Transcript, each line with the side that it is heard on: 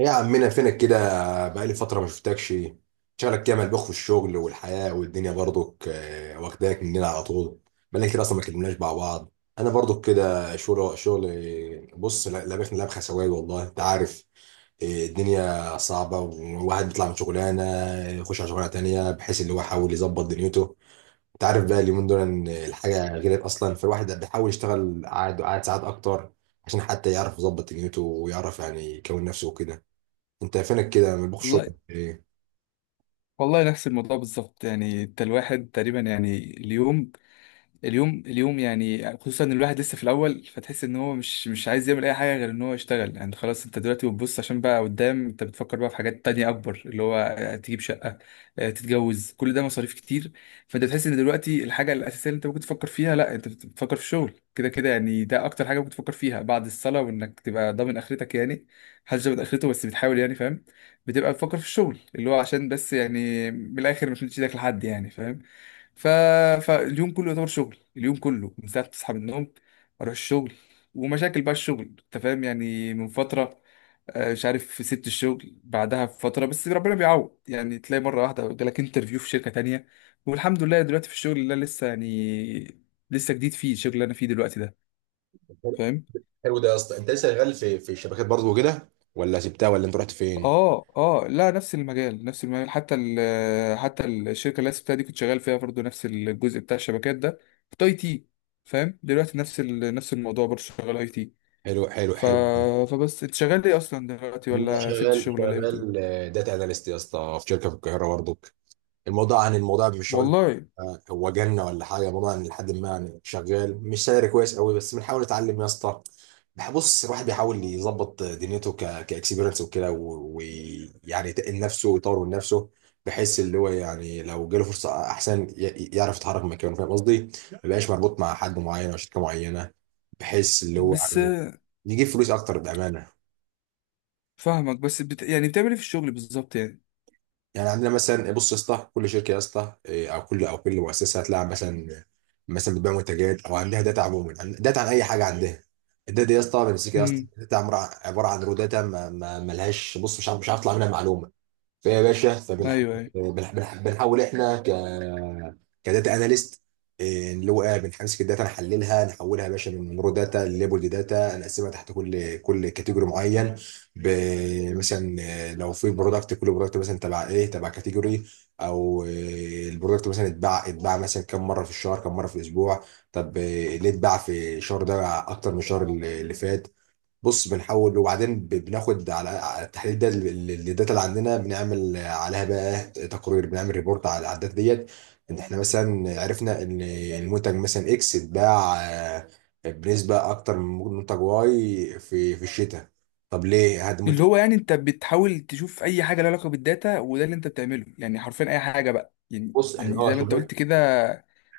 right: يا عمنا فينك كده؟ بقالي فترة ما شفتكش. شغلك كده ملبوخ في الشغل والحياة والدنيا برضك، واخداك مننا على طول. بقالنا كتير أصلا ما كلمناش مع بعض. أنا برضك كده شغل شغل. بص، لابخني لبخة سواد والله أنت عارف. الدنيا صعبة، والواحد بيطلع من شغلانة، يخش على شغلانة تانية، بحيث اللي هو يحاول يظبط دنيته. أنت عارف بقى اليومين دول إن الحاجة غير أصلا، فالواحد بيحاول يشتغل قاعد قاعد ساعات أكتر، عشان حتى يعرف يظبط دنيته، ويعرف يعني يكون نفسه وكده. انت فينك كده من بوخ
left: والله
right: الشغل ايه؟
left: والله نفس الموضوع بالظبط يعني انت الواحد تقريبا يعني اليوم يعني خصوصا ان الواحد لسه في الاول فتحس ان هو مش عايز يعمل اي حاجه غير ان هو يشتغل يعني خلاص. انت دلوقتي بتبص عشان بقى قدام، انت بتفكر بقى في حاجات تانية اكبر، اللي هو تجيب شقه، تتجوز، كل ده مصاريف كتير. فانت بتحس ان دلوقتي الحاجه الاساسيه اللي انت ممكن تفكر فيها، لا انت بتفكر في الشغل كده كده يعني. ده اكتر حاجه ممكن تفكر فيها بعد الصلاه، وانك تبقى ضامن اخرتك يعني. محدش ضامن اخرته بس بتحاول، يعني فاهم. بتبقى تفكر في الشغل اللي هو عشان بس يعني من الاخر مش مديش ايدك لحد، يعني فاهم. ف... فاليوم كله يعتبر شغل، اليوم كله من ساعة ما تصحى من النوم اروح الشغل، ومشاكل بقى الشغل انت فاهم. يعني من فترة مش عارف سبت الشغل بعدها بفترة، بس ربنا بيعوض يعني، تلاقي مرة واحدة جالك انترفيو في شركة تانية. والحمد لله دلوقتي في الشغل اللي أنا لسه يعني لسه جديد فيه، الشغل اللي انا فيه دلوقتي ده، فاهم.
right: حلو ده يا اسطى، انت لسه شغال في الشبكات برضه وكده، ولا سبتها، ولا انت رحت فين؟
left: اه اه، لا نفس المجال نفس المجال، حتى حتى الشركه اللي أنا سبتها دي كنت شغال فيها برضه نفس الجزء بتاع الشبكات ده، كنت اي تي فاهم. دلوقتي نفس نفس الموضوع برضه، شغال اي تي.
right: حلو، حلو،
left: ف
right: حلو.
left: فبس، انت شغال ايه اصلا دلوقتي،
right: انا
left: ولا سبت
right: شغال
left: الشغل ولا ايه بتقول؟
right: شغال. داتا اناليست يا اسطى، في شركه في القاهره برضه. الموضوع عن الموضوع مش هقول.
left: والله.
right: هو جنة ولا حاجة، الموضوع عن لحد ما يعني شغال، مش سعر كويس قوي، بس بنحاول نتعلم يا اسطى. بص، الواحد بيحاول يظبط دنيته كاكسبيرنس وكده، ويعني يتقل نفسه ويطور من نفسه، بحيث اللي هو يعني لو جاله فرصة أحسن يعرف يتحرك من مكانه، فاهم قصدي؟ ما يبقاش مربوط مع حد معين أو شركة معينة، بحيث اللي هو
left: بس
right: يعني يجيب فلوس أكتر بأمانة.
left: فاهمك، يعني بتعمل ايه في الشغل بالظبط يعني؟
right: يعني عندنا مثلا، بص يا اسطى، كل شركه يا اسطى، او كل مؤسسه هتلاقي مثلا، مثلا بتبيع منتجات او عندها داتا عموما، داتا عن اي حاجه عندها. الداتا دي يا اسطى بمسكها يا اسطى،
left: امم.
right: داتا عباره عن رو داتا، ملهاش، بص، مش عارف اطلع منها معلومه. فيا باشا، فبنحاول،
left: ايوه أيوه.
right: بنحاول احنا كداتا اناليست. اللي هو بنمسك الداتا، نحللها، نحولها يا باشا من رو داتا لليبل داتا، نقسمها تحت كل كاتيجوري معين. مثلا لو في برودكت، كل برودكت مثلا تبع ايه؟ تبع كاتيجوري. او البرودكت مثلا اتباع مثلا كم مره في الشهر؟ كم مره في الاسبوع؟ طب، ليه اتباع في الشهر ده اكتر من الشهر اللي فات؟ بص، بنحول وبعدين بناخد على التحليل ده، الداتا اللي عندنا بنعمل عليها بقى تقرير، بنعمل ريبورت على الداتا ديت، ان احنا مثلا عرفنا ان المنتج مثلا اكس اتباع بنسبه اكتر من منتج واي في الشتاء. طب ليه هذا
left: اللي
right: منتج؟
left: هو يعني انت بتحاول تشوف اي حاجه لها علاقه بالداتا، وده اللي انت بتعمله يعني حرفيا اي حاجه بقى يعني،
right: بص احنا
left: يعني زي ما انت
right: شغل.
left: قلت كده.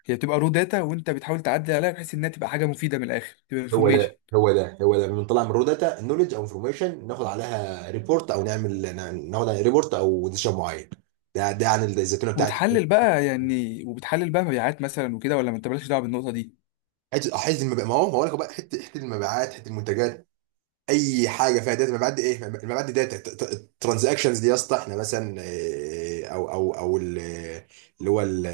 left: هي بتبقى رو داتا وانت بتحاول تعدل عليها بحيث انها تبقى حاجه مفيده، من الاخر تبقى
right: هو
left: انفورميشن.
right: ده، هو ده، هو ده، بنطلع من رو داتا نولج او انفورميشن، ناخد عليها ريبورت او نعمل، ناخد عليها ريبورت او ديسيشن معين. ده عن الزيتونه بتاعتي.
left: وبتحلل بقى يعني، وبتحلل بقى مبيعات مثلا وكده، ولا ما انت مالكش دعوه بالنقطه دي؟
right: حته المبيعات، ما هو لك بقى، حته المبيعات، حته المنتجات. اي حاجه فيها داتا، مبيعات دي ايه؟ مبيعات دي داتا الترانزاكشنز دي يا اسطى، احنا مثلا او اللي هو ال-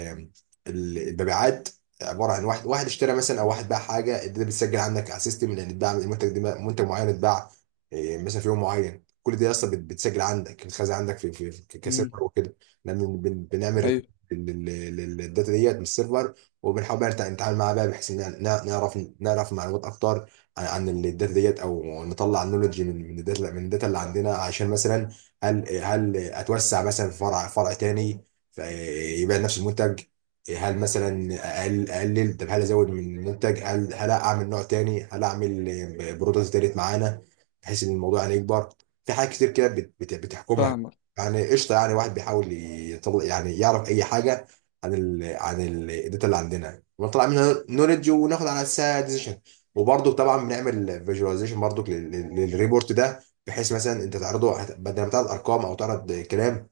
right: ال- المبيعات. عباره عن واحد واحد اشترى مثلا، او واحد باع حاجه، الداتا بتسجل عندك على السيستم، لان اتباع المنتج ده منتج معين اتباع مثلا في يوم معين، كل دي يا اسطى بتسجل عندك، بتخزن عندك في
left: امم.
right: كسيرفر وكده. إحنا بنعمل
left: ايوه.
right: للداتا ديت من السيرفر، وبنحاول بقى نتعامل معاها بقى، بحيث ان نعرف معلومات اكتر عن الداتا ديت، او نطلع نولوجي من الداتا، من الداتا اللي عندنا، عشان مثلا هل اتوسع مثلا في فرع تاني، فيبقى نفس المنتج، هل مثلا اقلل، طب هل ازود من المنتج، هل اعمل نوع تاني، هل اعمل برودكت تالت معانا، بحيث ان الموضوع يعني يكبر. في حاجات كتير كده بتحكمها،
left: فاهمك.
right: يعني قشطه، يعني واحد بيحاول يطلع، يعني يعرف اي حاجه عن الداتا اللي عندنا، ونطلع منها نولج، وناخد على اساسها decision. وبرضه طبعا بنعمل فيجواليزيشن برضه للريبورت ده، بحيث مثلا انت تعرضه، بدل ما تعرض ارقام او تعرض كلام،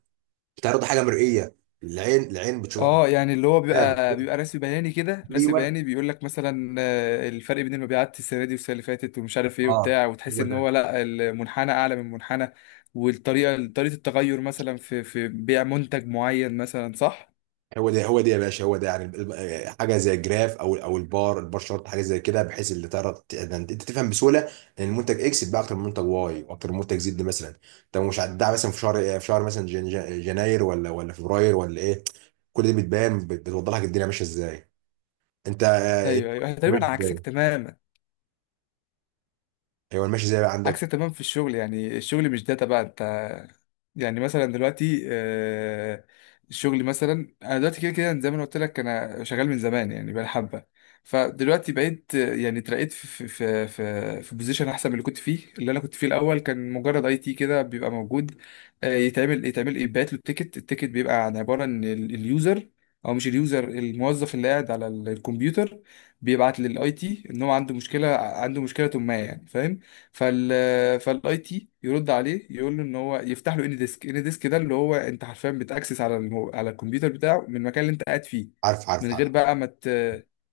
right: بتعرض حاجه مرئيه، العين بتشوفها.
left: اه، يعني اللي هو
right: نعم.
left: بيبقى رسم بياني كده، رسم
right: ايوه.
left: بياني بيقول لك مثلا، الفرق بين المبيعات السنه دي والسنه اللي فاتت ومش عارف ايه
right: اه.
left: وبتاع، وتحس
right: هو
left: ان هو
right: ده،
left: لا، المنحنى اعلى من المنحنى، والطريقه طريقه التغير مثلا في بيع منتج معين مثلا، صح؟
right: هو ده، هو ده يا باشا، هو ده يعني حاجه زي الجراف، او البار شارت، حاجه زي كده، بحيث اللي تعرض، انت تفهم بسهوله ان المنتج اكس بقى اكتر من منتج واي واكتر من منتج زد مثلا. طب مش هتباع مثلا في شهر إيه؟ في شهر مثلا جناير، ولا فبراير، ولا ايه؟ كل دي بتبان، بتوضح لك الدنيا ماشيه ازاي. انت
left: ايوه ايوه،
right: ماشي
left: تقريبا
right: ازاي.
left: عكسك تماما.
right: ايوه، الماشي ازاي بقى
left: عكس
right: عندك.
left: تمام في الشغل يعني. الشغل مش داتا بقى انت، يعني مثلا دلوقتي، الشغل مثلا، انا دلوقتي كده كده زي ما أنا قلت لك انا شغال من زمان يعني، بقى حبه. فدلوقتي بقيت يعني اترقيت في بوزيشن احسن من اللي كنت فيه. اللي انا كنت فيه الاول كان مجرد اي تي، كده بيبقى موجود، يتعمل يبعت له التيكت. التيكت بيبقى عن عباره ان اليوزر، او مش اليوزر، الموظف اللي قاعد على الكمبيوتر، بيبعت للاي تي ان هو عنده مشكله، عنده مشكله ما يعني فاهم. فالاي تي يرد عليه يقول له ان هو يفتح له اني ديسك. اني ديسك ده اللي هو انت حرفيا بتاكسس على على الكمبيوتر بتاعه من المكان اللي انت قاعد فيه،
right: عارف، عارف،
left: من غير
right: عارف.
left: بقى ما مت...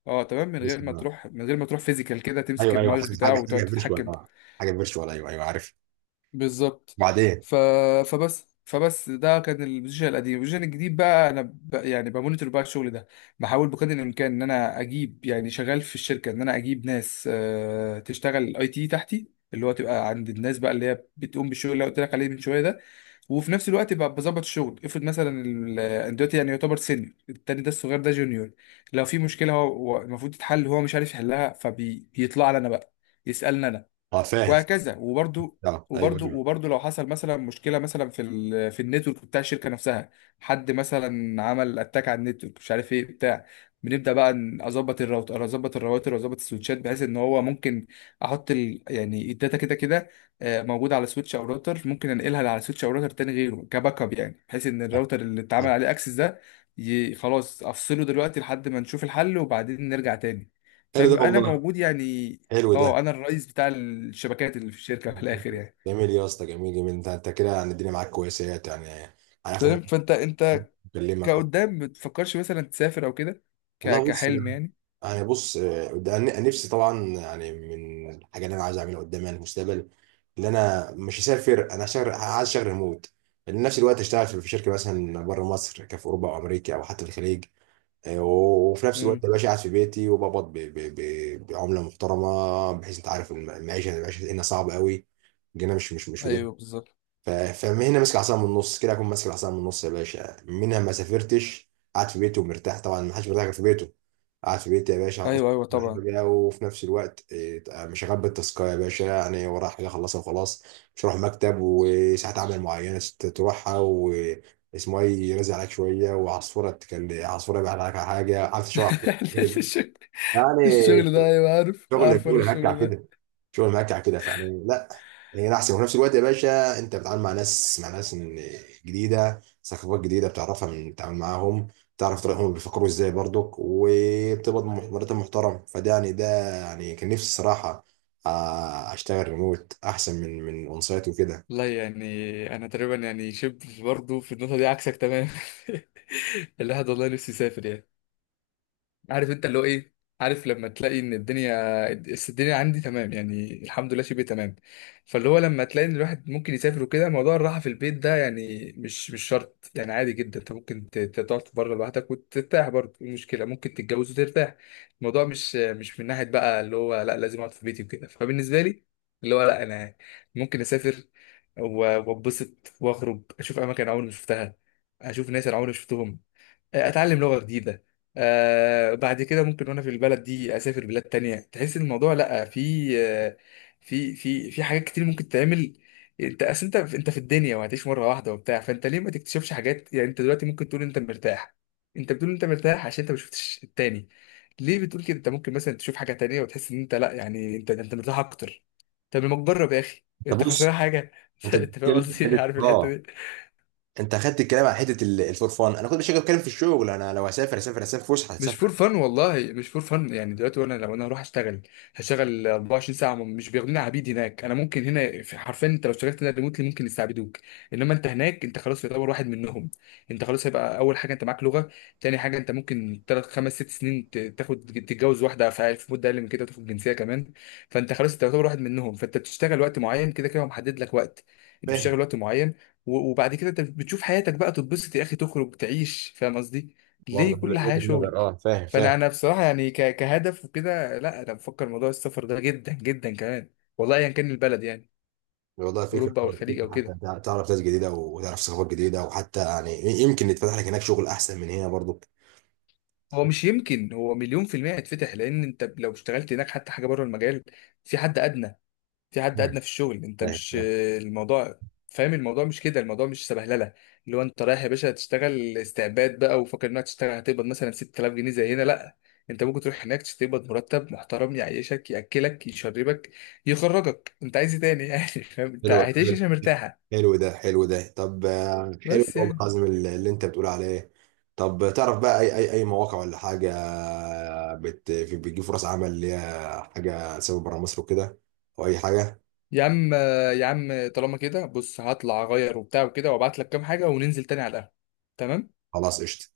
left: اه تمام، من غير
right: بسم
left: ما
right: الله.
left: تروح، من غير ما تروح فيزيكال كده تمسك
right: ايوه، ايوه،
left: الماوس
right: حاجه
left: بتاعه
right: حاجه حاجه
left: وتقعد
right: فيرتشوال،
left: تتحكم.
right: اه. حاجه فيرتشوال، ايوه، ايوه، عارف.
left: بالظبط.
right: وبعدين،
left: ف... فبس ده كان البوزيشن القديم. البوزيشن الجديد بقى انا يعني بمونيتور بقى الشغل ده. بحاول بقدر الامكان ان انا اجيب يعني، شغال في الشركه ان انا اجيب ناس تشتغل اي تي تحتي، اللي هو تبقى عند الناس بقى اللي هي بتقوم بالشغل اللي أنا قلت لك عليه من شويه ده. وفي نفس الوقت بقى بظبط الشغل. افرض مثلا أنا دلوقتي يعني يعتبر سينيور، التاني ده الصغير ده جونيور. لو في مشكله هو، هو المفروض تتحل هو مش عارف يحلها، فبيطلع لي انا بقى يسالني أنا.
right: اه، فاهم،
left: وهكذا. وبرضو
right: اه، ايوه،
left: وبرضو
right: ايوه،
left: وبرضو لو حصل مثلا مشكله مثلا في في النتورك بتاع الشركه نفسها، حد مثلا عمل اتاك على النتورك مش عارف ايه بتاع، بنبدا بقى اظبط الراوتر، اظبط الراوتر واظبط السويتشات، بحيث ان هو ممكن احط ال يعني الداتا كده كده، موجوده على سويتش او راوتر، ممكن انقلها على سويتش او راوتر تاني غيره كباك اب، يعني بحيث ان
right: آه،
left: الراوتر اللي اتعمل
right: آه.
left: عليه اكسس ده خلاص افصله دلوقتي لحد ما نشوف الحل، وبعدين نرجع تاني.
right: حلو ده
left: فبيبقى انا
right: والله.
left: موجود يعني،
right: حلو ده.
left: اه انا الرئيس بتاع الشبكات اللي في الشركه في الاخر يعني.
right: جميل يا اسطى، جميل، جميل. انت كده يعني الدنيا معاك كويسه، يعني على اخر
left: فاهم.
right: مره
left: فانت انت
right: بكلمك، اه.
left: كقدام ما تفكرش مثلا تسافر او كده،
right: والله بص.
left: كحلم يعني؟
right: انا بص، ده أنا نفسي طبعا يعني من الحاجه اللي انا عايز اعملها قدام، يعني المستقبل، اللي انا مش هسافر، انا هشتغل، عايز اشتغل ريموت. لان نفس الوقت اشتغل في شركه مثلا بره مصر، كفي اوروبا او امريكا او حتى في الخليج. وفي نفس الوقت
left: امم.
right: باشا قاعد في بيتي وبقبض بعمله محترمه، بحيث انت عارف، المعيشه هنا صعبه قوي. جينا مش.
left: ايوه بالظبط.
right: فهنا ماسك العصا من النص كده، اكون ماسك العصا من النص يا باشا، منها ما سافرتش، قاعد في بيته ومرتاح، طبعا ما حدش مرتاح غير في بيته. قاعد في بيتي يا باشا عن أصول.
left: ايوه ايوه طبعا.
right: حاجة. وفي نفس الوقت مش هغبي التاسكايه يا باشا، يعني ورايا حاجه اخلصها وخلاص. مش هروح مكتب وساعات عمل معينه تروحها، واسمه ايه يرزق عليك شويه، وعصفوره تكلم عصفوره يبعت عليك على حاجه، عارف شو
left: الشغل،
right: يعني.
left: الشغل ده ايوه، عارف
right: شغل
left: عارف انا
right: شغل هكع
left: الشغل ده.
right: كده، شغل مهكع كده، فيعني لا. هنا احسن، وفي نفس الوقت يا باشا انت بتتعامل مع ناس جديده، ثقافات جديده بتعرفها من بتتعامل معاهم، تعرف طريقهم بيفكروا ازاي برضك، وبتقبض مرتب محترم، فده يعني ده، يعني كان نفسي الصراحه، اشتغل ريموت احسن من اون سايت وكده.
left: لا يعني انا تقريبا يعني شبه برضه في النقطه دي عكسك تمام. الواحد والله نفسي يسافر يعني. عارف انت اللي هو ايه، عارف لما تلاقي ان الدنيا، بس الدنيا عندي تمام يعني الحمد لله شبه تمام، فاللي هو لما تلاقي ان الواحد ممكن يسافر وكده، موضوع الراحه في البيت ده يعني مش شرط يعني. عادي جدا انت ممكن تقعد بره لوحدك وترتاح برضه، ايه المشكله؟ ممكن تتجوز وترتاح. الموضوع مش من ناحيه بقى اللي هو لا لازم اقعد في بيتي وكده. فبالنسبه لي اللي هو لا، انا ممكن اسافر، واتبسط واخرج اشوف اماكن عمري ما شفتها، اشوف ناس انا عمري ما شفتهم، اتعلم لغه جديده. آه، بعد كده ممكن وانا في البلد دي اسافر بلاد تانية، تحس ان الموضوع لا، في آه، في حاجات كتير ممكن تعمل. انت اصل انت، انت في الدنيا وهتعيش مره واحده وبتاع، فانت ليه ما تكتشفش حاجات يعني؟ انت دلوقتي ممكن تقول انت مرتاح، انت بتقول انت مرتاح عشان انت ما شفتش التاني. ليه بتقول كده؟ انت ممكن مثلا تشوف حاجه تانية وتحس ان انت لا يعني انت، انت مرتاح اكتر. طب لما تجرب يا اخي،
right: طب
left: انت خسران
right: بص،
left: حاجه؟
right: انت
left: انت فاهم
right: بتتكلم في
left: قصدي إيه؟
right: حته،
left: عارف الحته
right: اه.
left: دي.
right: انت اخدت الكلام عن حته الفور فان، انا كنت مش بتكلم في الشغل، انا لو هسافر فسحه،
left: مش فور
right: هسافر.
left: فن والله، مش فور فن يعني. دلوقتي وانا لو انا هروح اشتغل هشتغل 24 ساعه، مش بياخدوني عبيد هناك. انا ممكن هنا في، حرفيا انت لو اشتغلت هنا ريموتلي ممكن يستعبدوك. انما انت هناك انت خلاص يعتبر واحد منهم. انت خلاص، هيبقى اول حاجه انت معاك لغه، تاني حاجه انت ممكن 3 5 6 سنين تاخد تتجوز واحده، في مده اقل من كده تاخد جنسيه كمان. فانت خلاص انت يعتبر واحد منهم. فانت بتشتغل وقت معين كده كده هو محدد لك وقت، انت
right: فاهم.
left: بتشتغل وقت معين، وبعد كده انت بتشوف حياتك بقى، تتبسط يا اخي تخرج تعيش فاهم قصدي؟
right: برضه
left: ليه كل حياة
right: وجهه
left: شغل؟
right: نظر، اه، فاهم، فاهم.
left: فانا، انا بصراحه يعني كهدف وكده لا، انا بفكر موضوع السفر ده جدا جدا كمان، والله ايا كان البلد يعني،
right: والله فكرة.
left: اوروبا او الخليج
right: فكرة
left: او
right: حتى،
left: كده.
right: انت تعرف ناس جديدة وتعرف ثقافات جديدة، وحتى يعني يمكن يتفتح لك هناك شغل أحسن من هنا برضو.
left: هو مش يمكن، هو 100% هيتفتح، لان انت لو اشتغلت هناك حتى حاجه بره المجال، في حد ادنى، في حد ادنى في الشغل. انت
right: فاهم،
left: مش
right: فاهم.
left: الموضوع، فاهم الموضوع مش كده. الموضوع مش سبهلله اللي هو انت رايح يا باشا تشتغل استعباد بقى وفاكر انك تشتغل هتقبض مثلا 6000 جنيه زي هنا، لا. انت ممكن تروح هناك تقبض مرتب محترم، يعيشك ياكلك يشربك يخرجك، انت عايز ايه تاني يعني؟ فاهم، انت
right: حلو،
left: هتعيش
right: حلو،
left: عشان مرتاحه.
right: حلو ده، حلو ده، طب، حلو ده
left: بس
right: والله
left: يعني.
right: العظيم، اللي انت بتقول عليه. طب تعرف بقى أي مواقع ولا حاجة، بتجيب فرص عمل اللي هي حاجة سبب بره مصر وكده، أو أي حاجة.
left: يا عم، يا عم طالما كده بص هطلع اغير وبتاع وكده، وابعت لك كام حاجه وننزل تاني على القهوه. تمام.
right: خلاص، قشطة.